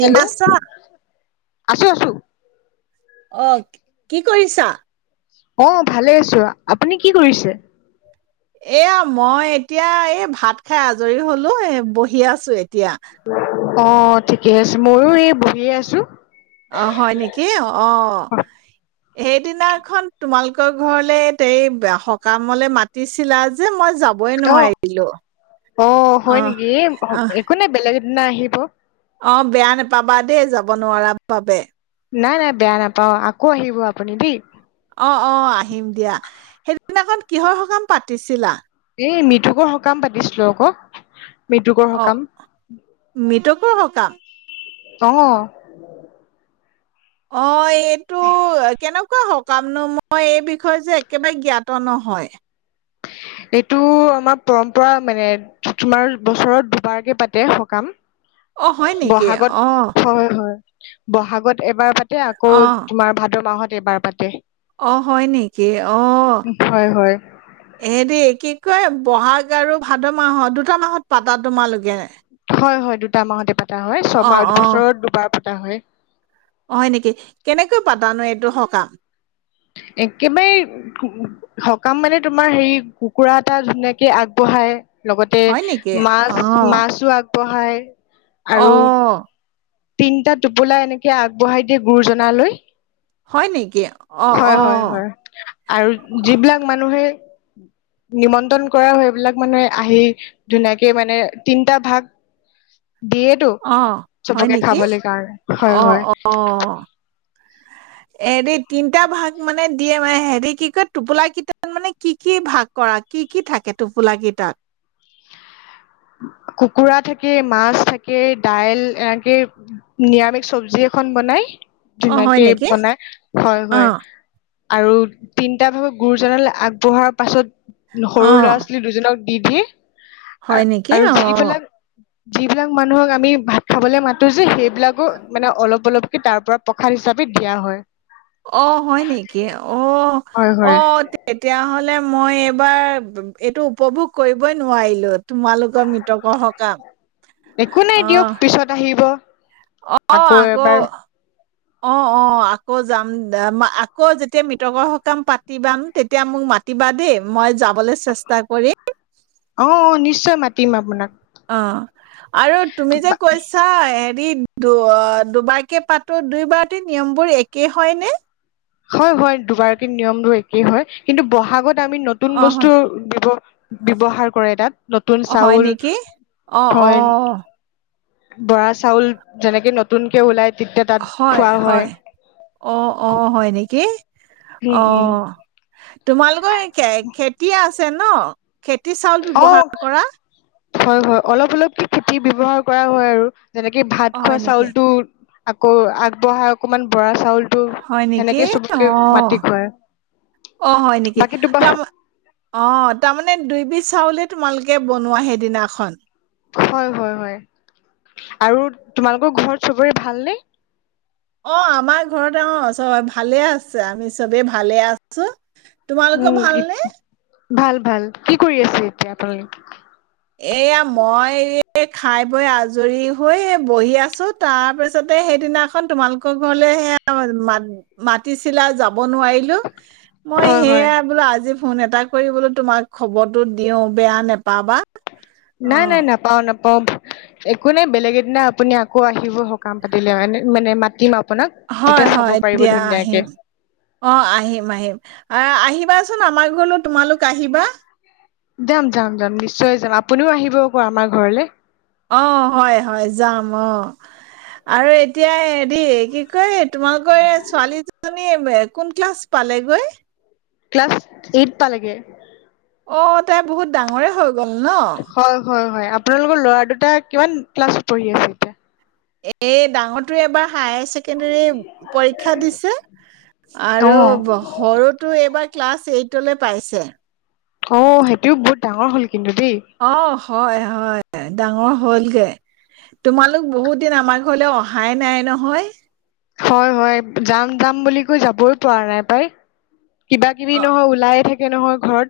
Hello আছো আছো অ কি কৰিছা অ ভালে আছো আপুনি কি কৰিছে এয়া মই এতিয়া এই ভাত খাই আজৰি হলো এ বহি আছো এতিয়া এতিয়া অ, ঠিকে আছে। মইও এই বহিয়ে আছো। অ, হয় নেকি অ। সেইদিনাখন তোমালোক ঘৰলে সকামলে মাতিছিলা যে মই যাবই অ, নোৱাৰিলো অ, অ হয় নেকি অ একো নাই বেলেগ নাহিব। অ, বেয়া নাপাবা দেই, যাব নোৱাৰা বাবে। নাই, নাই বেয়া নাপাওঁ। আহিব আপুনি দেই। অ, 'অ আহিম দিয়া। সেইটো সদিনাখন কিহৰ সকাম পাতিছিলা। এই মিঠুকৰ সকাম পাতিছিলো আকৌ। মৃতৃতুকৰ সকাম। আক সকাম। আহ। অ, এইটো কেনেকুৱা সকামনো, মই এই বিষয়ে যে, একেবাৰে জ্ঞাত নহয়। এইটো আমাৰ পৰম্পৰা মানে। তোমাৰ বছৰত দুবাৰকে পাতে সকাম। অ, হয়। নেকি বহাগত অ। হয় হয় বহাগত এবাৰ পা এ, আকৌ অ', তোমাৰ ভাদ মাহত [unintelligible] কেইবাৰ পাতে। অ, হয়। নেকি অ, হয় হয় এ, দেই কি ক ব'হাগ আৰু ভাদ মাহৰ দুটা মাহত পাতা তোমালোকে। হয়, হয়। দুটা মাহতে পাটো। এটা হয়। অ', ছমাহ অ', বছৰত দুবাৰ ত [inaudible] হয় নেকি কেনেকৈ পাতানো এইটো সকাম। একেবাৰে সকাম-মানে তোমাৰ হেৰি কুকুৰা এটা ধুনীয়াকে আগবঢ়ায়। লগতে হয় নেকি? মাছ, অ', মাছো আগ পঢ়ায়। আৰু? অ', তিনিটা টোপোলা এনেকে আগবঢ়াই দিয়ে গুৰুজনালৈ। হয, নেকি। অ', হয়, ' হয়, ' অ', হয়। আৰু যিবিলাক মানুহে নিমন্ত্ৰণ কৰা হয়। এইবিলাক মানুহে আহি ধুনীয়াকে মানে তিনটা ভাগ দিয়েটো অ', হয় চবকে নেকি? খাবলৈ কাৰণে। হয়, হয়। এৰি তিনটা ভাগ মানে দিয়ে, মে হেৰি কি কয় টোপোলা কেইটাত মানে, কি কি ভাগ কৰা। কি কি থাকে টোপোল কেইটাত। কুকুৰা থাকে, মাছ থাকে, দাইল, এনেকে নিৰামিষ চবজি এখন বনাই। অ হয় ধুনীয়াকে নেকি বনাই হয়, অ হয়। আৰু তিনিটা ভাগে গুৰুজনালৈ আগবঢ়াৰ পাছত অ সৰু ল'ৰা ছোৱালী দুজনক ইজ হয় নেকি আৰু অ যিবিলাক যিবিলাক মানুহক আমি ভাত খাবলে মাতো যে সেই বিলাকো মানে অলপ উপলক্ষ্ধি তাৰ পৰা প্ৰসাদ হিচাপে দিয়া হয় অ হয় নেকি অ হয় হয় অ' তেতিয়া নহ'লে মই এইবাৰ এইটো উপভোগ কৰিবই নোৱাৰিলোঁ। তোমালোকৰ মৃতকৰ সকাম। একো নাই দিয়ক অ' পিছত আহিব অ' আকৌ অ' অ' আকৌ যাম। আকৌ যেতিয়া মৃতকৰ সকাম পাতিবা তেতিয়া মোক মাতিবা দেই। মই যাবলৈ চেষ্টা কৰিম। অ' অ' নিশ্চয় মাতিম আপোনাক। অ'। আৰু তুমি যে কৈছা যদি দু দুবাৰকে পাতো দুইবাৰতে নিয়মবোৰ একেই হয় নে? হয়, হয় দুবাৰকে নিয়মটো একেই হয়। কিন্তু বহাগত আমি নতুন অ হয় বস্তু দিব ব্যৱহাৰ কৰে তাত। নতুন অ' হয় চাউল নেকি অ' হয় অ'। বৰা চাউল যেনেকে নতুন কে ওলাই। তেতিয়া তাত হয়, খোৱা হয় অ' অ' হয় নেকি। উম উম অ'। তোমালোকৰ খেতি আছে চে ন? খেতি চাউল অ ব্যৱহাৰ কৰা? হয় হয় অলপ অলপ কি খেতি ব্য্য়ৱহাৰ কৰা হয় আৰু। যেনেকে ভাত অ খোৱা হয় নেকি চাউলটো। আকৌ আগবঢ়া অকণমান বৰা চাউল। হয় নেকি অ' খুৱাই অ' হয় নেকি বাকী তোমাৰ তাৰ অ' তাৰমানমানে দুই বিধ চাউলে তোমালোকে বনোৱা সেইদিনাখন? হয় হয় হয় আৰু তোমালোকৰ ঘৰত চবৰে ভালনে? অ' আমাৰ ঘতে অ' চব ভালে আছে আমি চবেই ভালে আছো। তোমালোকেও উম ভালনে? ভাল ভাল কি কৰি আছে এতিয়া আপোনালোকে? এয়া মই এই খাই বৈ আজৰি হৈ বহি আছো তাৰ পিছতে সেইদিনাখন তোমালোকৰ ঘৰলে সেয়া মাটি চিলা যাব যাব নোৱাৰিলোঁ। মই হয় হয় সেইয়াই বোলো আজি ফোন এটা কৰিবলৈ তোমাক খবৰটো দিও বেয়া নেপাবা অ নাই নাই নাই পাও নাপা একো নাই বেলেগ এদিনা আপুনি আকৌ আহিব সকাম পাতিলে মানে মানে মাতি ম হয় হয় দিয়া আহিম অ আহিম আহিম আহ আহিম কিবাচোন আমাৰ ঘলৈ তোমালোক আহিবা যাম যাম যাম নিশ্চয় যাম আপুনিও আহিব আকৌ আমাৰ ঘৰলৈ অ হয় হয় যাম অ আৰু এতিয়া হেৰি কি ক তোমালোকৰ ছোৱালী কেইজনী কোন ক্লাছ পালেগৈ ক্লাছ এইট পালাগে অ তাই বহুত ডাঙৰেই হৈ গ'ল ন? হয় হয় হয় আপোনালোকৰ লৰা দুটা কিমান ক্লাছত পঢ়ি আছে এতিয়া এ ডাঙৰটোে এবাৰ হাইচেকেণ্ডৰী পৰীক্ষা দিচে অ আৰু সৰুতো এইবাৰ ক্লাছ এইট পাইছে অ সেইটোও বহুত ডাঙৰ হ'ল কিন্তু অ', হয় হয় ডাঙৰ হলগে তোমালোক বহুত দিন আমাৰ ঘৰলৈ অহাই নাই নহয় হয় হয় যাম যাম বুলি কৈ যাবই পৰা নাই পাই কিবা কিবি অ', নহয় ওলায়ে থাকে স নহয় ঘৰত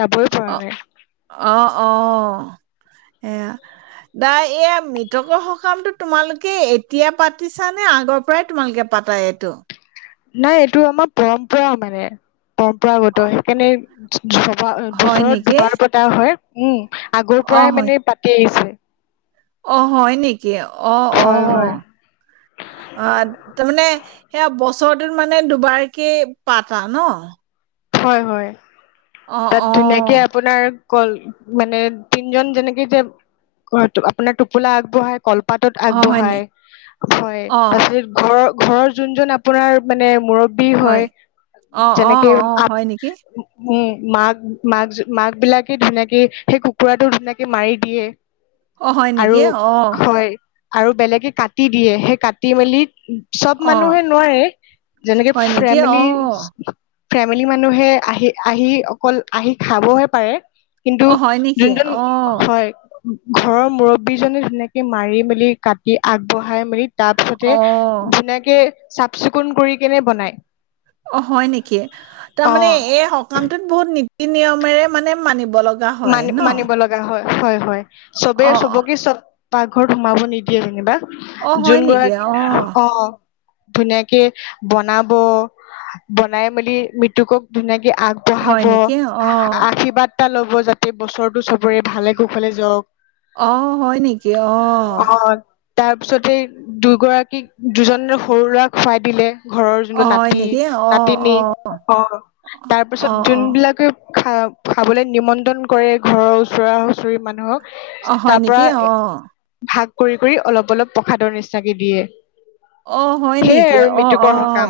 যাবই পৰা অ', নাই অ সেয়া দা এয়া মৃতকৰ সকামটো তোমালোকে এতিয়া পাতিছ নে আগৰ পৰাই তোমালোকে পাতা এইটো নাই এইটো আমাৰ পৰম্পৰা মানে পৰম্পৰাগত অ', সেইকাৰণেবা হয় বছৰত নেকি? দুবাৰ পতা হয় উম আগৰ অ', পৰাই হয়, মানে পাতি আহিছে অ হয় নেকি কি অ অ হয় হয় অ তাৰ মানে সেয়া বছৰটোত মানে দুবাৰকে পাতা ন হয় হয় অ', তাত ধুনীয়াকে অ', আপোনাৰ ল মানে তিনজন যেনেকে যে আপোনাৰ টোপোলা আগবঢ়াই কল পাতত অ', হয়নি? আগবঢ়াই হয় অ', তাৰপিছত ঘৰৰ ঘৰৰ যোন যোন আপোনাৰ মানে মূৰত বি হয়, অ', অ', যেনেকে অ', আপ হয় নেকি? উম মাক মাক মাক বিলাকে ধুনীয়াকে সেই কুকুৰাটো ধুনীয়াকে মাৰি দিয়ে অ হয় আৰু নেকি অ হয় আৰু বেলেগে কাটি দিয়ে সেই কাটি মেলি চব অ', মানুহে নোৱাৰে। যেনেকে হয় নেকি? ফেমিলি অ', ফেমিলি মানুহে আহি আহি অকল আহি খাবহে পাৰে কিন্তু অ', হয় নেকি? যোনজন অ', হয় ঘৰৰ মুৰব্বী জনে ধুনীয়াকে মাৰি মেলি কাটি আগবঢ়াই মেলি তাৰপিছতে অ', ধুনীয়াকে চাফ চিকুণ কৰি কেনে বনাই অ হয় নেকি? তাৰমানে অ এই সকামটোত বহুত নি- ই নিয়মেৰে মানে মানিব হয় মানি ন? মানিব লগা হয় হয় হয় চবে অ', চবকে কি পাকঘৰত সোমাব নিদিয়ে যেনিবা অ', হয় যোন নেকি? গৰাকী অ ধুনীয়াকে বনাব বনাই মেলি মৃতুকক ধুনীয়াকে হয় আগবঢ়াব, নেকি? অ', আশীৰ্বাদ তল' ব [unintelligible] যাতে বছৰটো চ- ভালে কুশলে যাওক। অ', হয় নেকি? অ তাৰ পিছতে দুগৰাকীক দুজন সৰু ল'ৰাক খুৱাই দিলে ঘৰৰ যোন অ', হয় নাতি নেকি? অ', নাতিনী অ'। অ তাৰপিছত অ অ যোনবিলাকে খা খাবলৈ নিমন্ত- ন কৰে ঘৰৰ ওচৰা হুচৰি মানুহক অ হয় তাৰ পৰা নেকি অ ভাগ কৰি কৰি অলপ অলপ প্ৰসাদৰ নিচিনাকে দিয়ে অ হয় সেইয়াই নেকি আৰু অ অ মৃত্যুকৰৰ কাম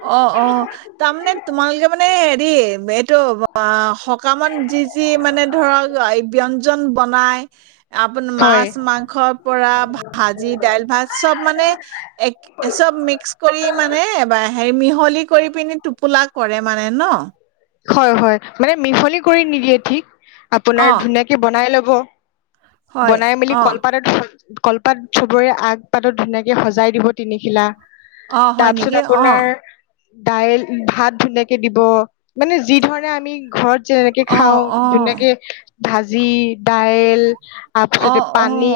অ অ তাৰমানে তোমালোকে মানে হেৰি এইটো অ সকামত যি যি মানে ধৰক এই ব্যঞ্জন বনাই আপোন হয় মাছ মাংসৰ পৰা ভাজি দাইল ভাত চব মানে চব মিক্স কৰি মানে এবাৰ হে মিহলি কৰি পিনি টোপোলা কৰে মানে ন হয় হয় মানে মিহলি কৰি নিদিয়ে ঠিক অ আপোনাৰ ধুনীয়াকে বনাই ল'ব হব হয় বনাই মেলি অ কলপাৰাটো কলপাত চবৰে আগ পাতত ধুনীয়াকৈ সজাই দিব তিনিখিলা অ হয় তাৰপিছত নেকি অ আপোনাৰ দাইল ভাত ধুনীয়াকে দিব মানে যি ধৰণে আমি ঘৰত যেনেকে অ খাওঁ অ ধুনাকে ভাজি দাইল তাৰ অ পিছতে অ পানী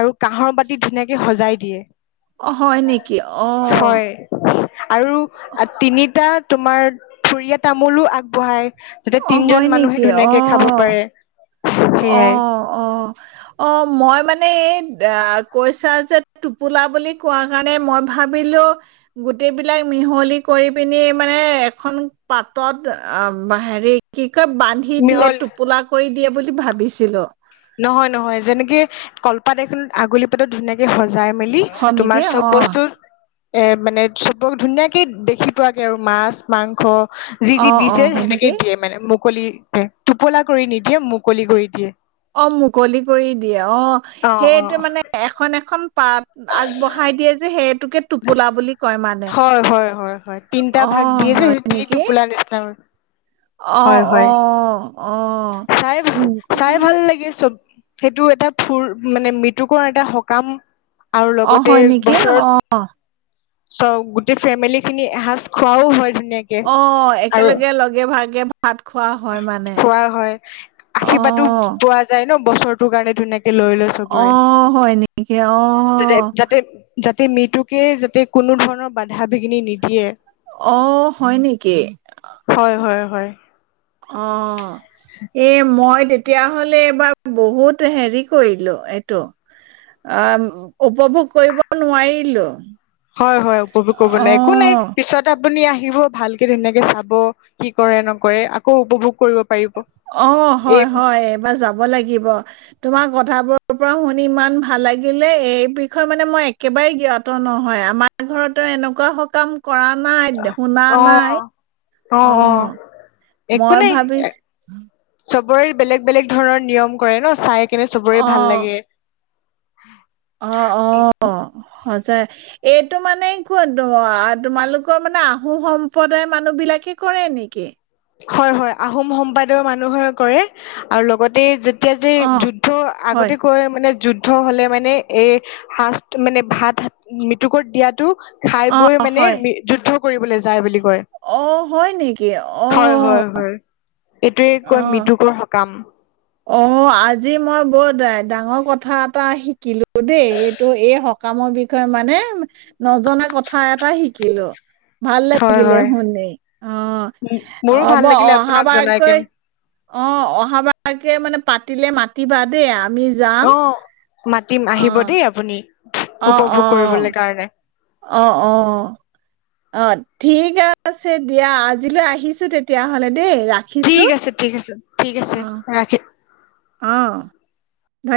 আৰু কাঁহৰ বাতি ধুনীয়াকে সজাই দিয়ে অ হয় নেকি অ হয় আৰু তিনিটা তোমাৰ থুৰীয়া তামোলো আগবঢ়ায় যাতে অ হয় তিনজন নেকি? মানুহে অ ধুনীয়াকে খাব পাৰে অ সেইয়াই অ অ মই মানে এই কৈছা যে টোপোলা বুলি কোৱা কাৰণে মই ভাবিলো গোটেইবলাক মিহলি কৰি পিনি মানে এখন পাতত হেৰি কি বান্ধি দিয়ে মিহল টোপোলা কৰি দিয় বুলি ভাবিছিলো নহয় নহয় যেনেকে কলপাত এইখনত আগুলি পাতো ধুনীয়াক সজাই মেলি হয় নেকি তোমাৰ অ চব বস্তু এ মানে চবক ধুনীয়াকে দেখি পোৱাকে আৰু মাছ মাংস যি অ যি অ দিছে হয় সেনেকে নেকি দিয়ে মানে মোক মুকলি টোপোলা কৰি নিদিয়ে মুকলি কৰি দিয়ে অ মুকলি কৰি দিয়ে অ অ অ সেইটো মানে এখন এখন পাত আগবঢ়াই দিয়ে যে সেই হয় হয় হয় হয় তিনটা অ ভাগ দি আছে সেইোৱেই টোপোলা নচনা আহ অ আহ চাই উম চাই ভাল লাগে চব সেইটো এটা ফুৰ মানে মৃত্যুকৰ এটা সকাম আৰু অ লগতে হয় নেকি বছৰত অ চব গোটেই ফেমিলি খিনি এসাঁজ খোৱাও হয় ধুনীয়াকে অ আৰু একেলগে লগে ভাগ গ খোৱা হয় আশীৰ্বাদো পোৱা যায় ন বছৰটোৰ কাৰণে ধুনাক আহ হয় নেকি আহ া মৃতকে যাতে কোনো ধৰণৰ বাধা বিঘিনি নিদিয়ে অ হয় নেকি হয় হয় হয় অ এ মই তে তেতিয়া হলে এইবাৰ বহুত হেৰি কৰিলো এইটো অ উপভোগ কৰিব নোৱাৰিলো হয় হয় উপভোগ কৰিব নাই একো নাই পিছত আপুনি আহিব ভালকে ধুনীয়াকে চাব কি কৰে নকৰে আকৌ উপভোগ কৰিব পাৰিব অ হয় এই হয় এইবাৰ যাব লাগিব তোমাৰ কথাবোৰৰ পৰা শুনি ইমান ভাল লাগিলে এই বিষয়ে মানে মই একেবাৰে জ্ঞাত নহয় আমাৰ ঘৰতো এনেকুৱা সকাম কৰা নাই শুনা নাই আহ অ একো মই নাই এ ভাবিছো চবৰে বেলেগ বেলেগ ধৰণৰ নিয়ম কৰে ন চাই কিন্ত চবৰে ভাল অ', লাগে হম অ অ এইটো মানে ক তোমালোকৰ মানে আহোম সম্প্ৰদায়ৰ মানুহ বিলাকে কৰে নেকি হয় হয় আহোম সম্পাদৰ মানুহে কৰে আৰু লগতে য এতিয়া যে অ', যুদ্ধ হয়, আগতে কয় মানে যুদ্ধ হলে মানে এ সাজ মানে ভাত মুকৰত দিয়াতো খাই বৈ অ', মানে হয়, যুদ্ধ কৰিবলৈ যায় বুলি কয়। অ হয় নেকি অ হয় হয় হয় এইটোৱে কয় অ'। মৃতুকৰ সকাম অ আজি মই বৰ ডাঙৰ কথা এটা শিকিলো দেই এইটো এই সকামৰ বিষয়ে মানে নজনা কথা এটা শিকিলো ভাল হয়, লাগিলে হয়। শুনি অ মোৰো হ'ব ভাল লাগিলে আপোনাক জনাই অহাবাৰকৈ কেনে। অ অহাবাৰ তাকে মানে পাতিলে মাতিবা দেই আমি যাম অ' মাতিম আহিব অ', দেই আপুনি। অ', উপভোগ অ', কৰিবলৈ কাৰণে। অ' অ'। ঠিক আছে দিয়া আজিলৈ আহিছো তেতিয়াহ'লে। দেই ৰাখিছো। ঠিক আছে ঠিক আছে ঠিক আছে অ', ৰাখি অ'। ধন্যবাদ।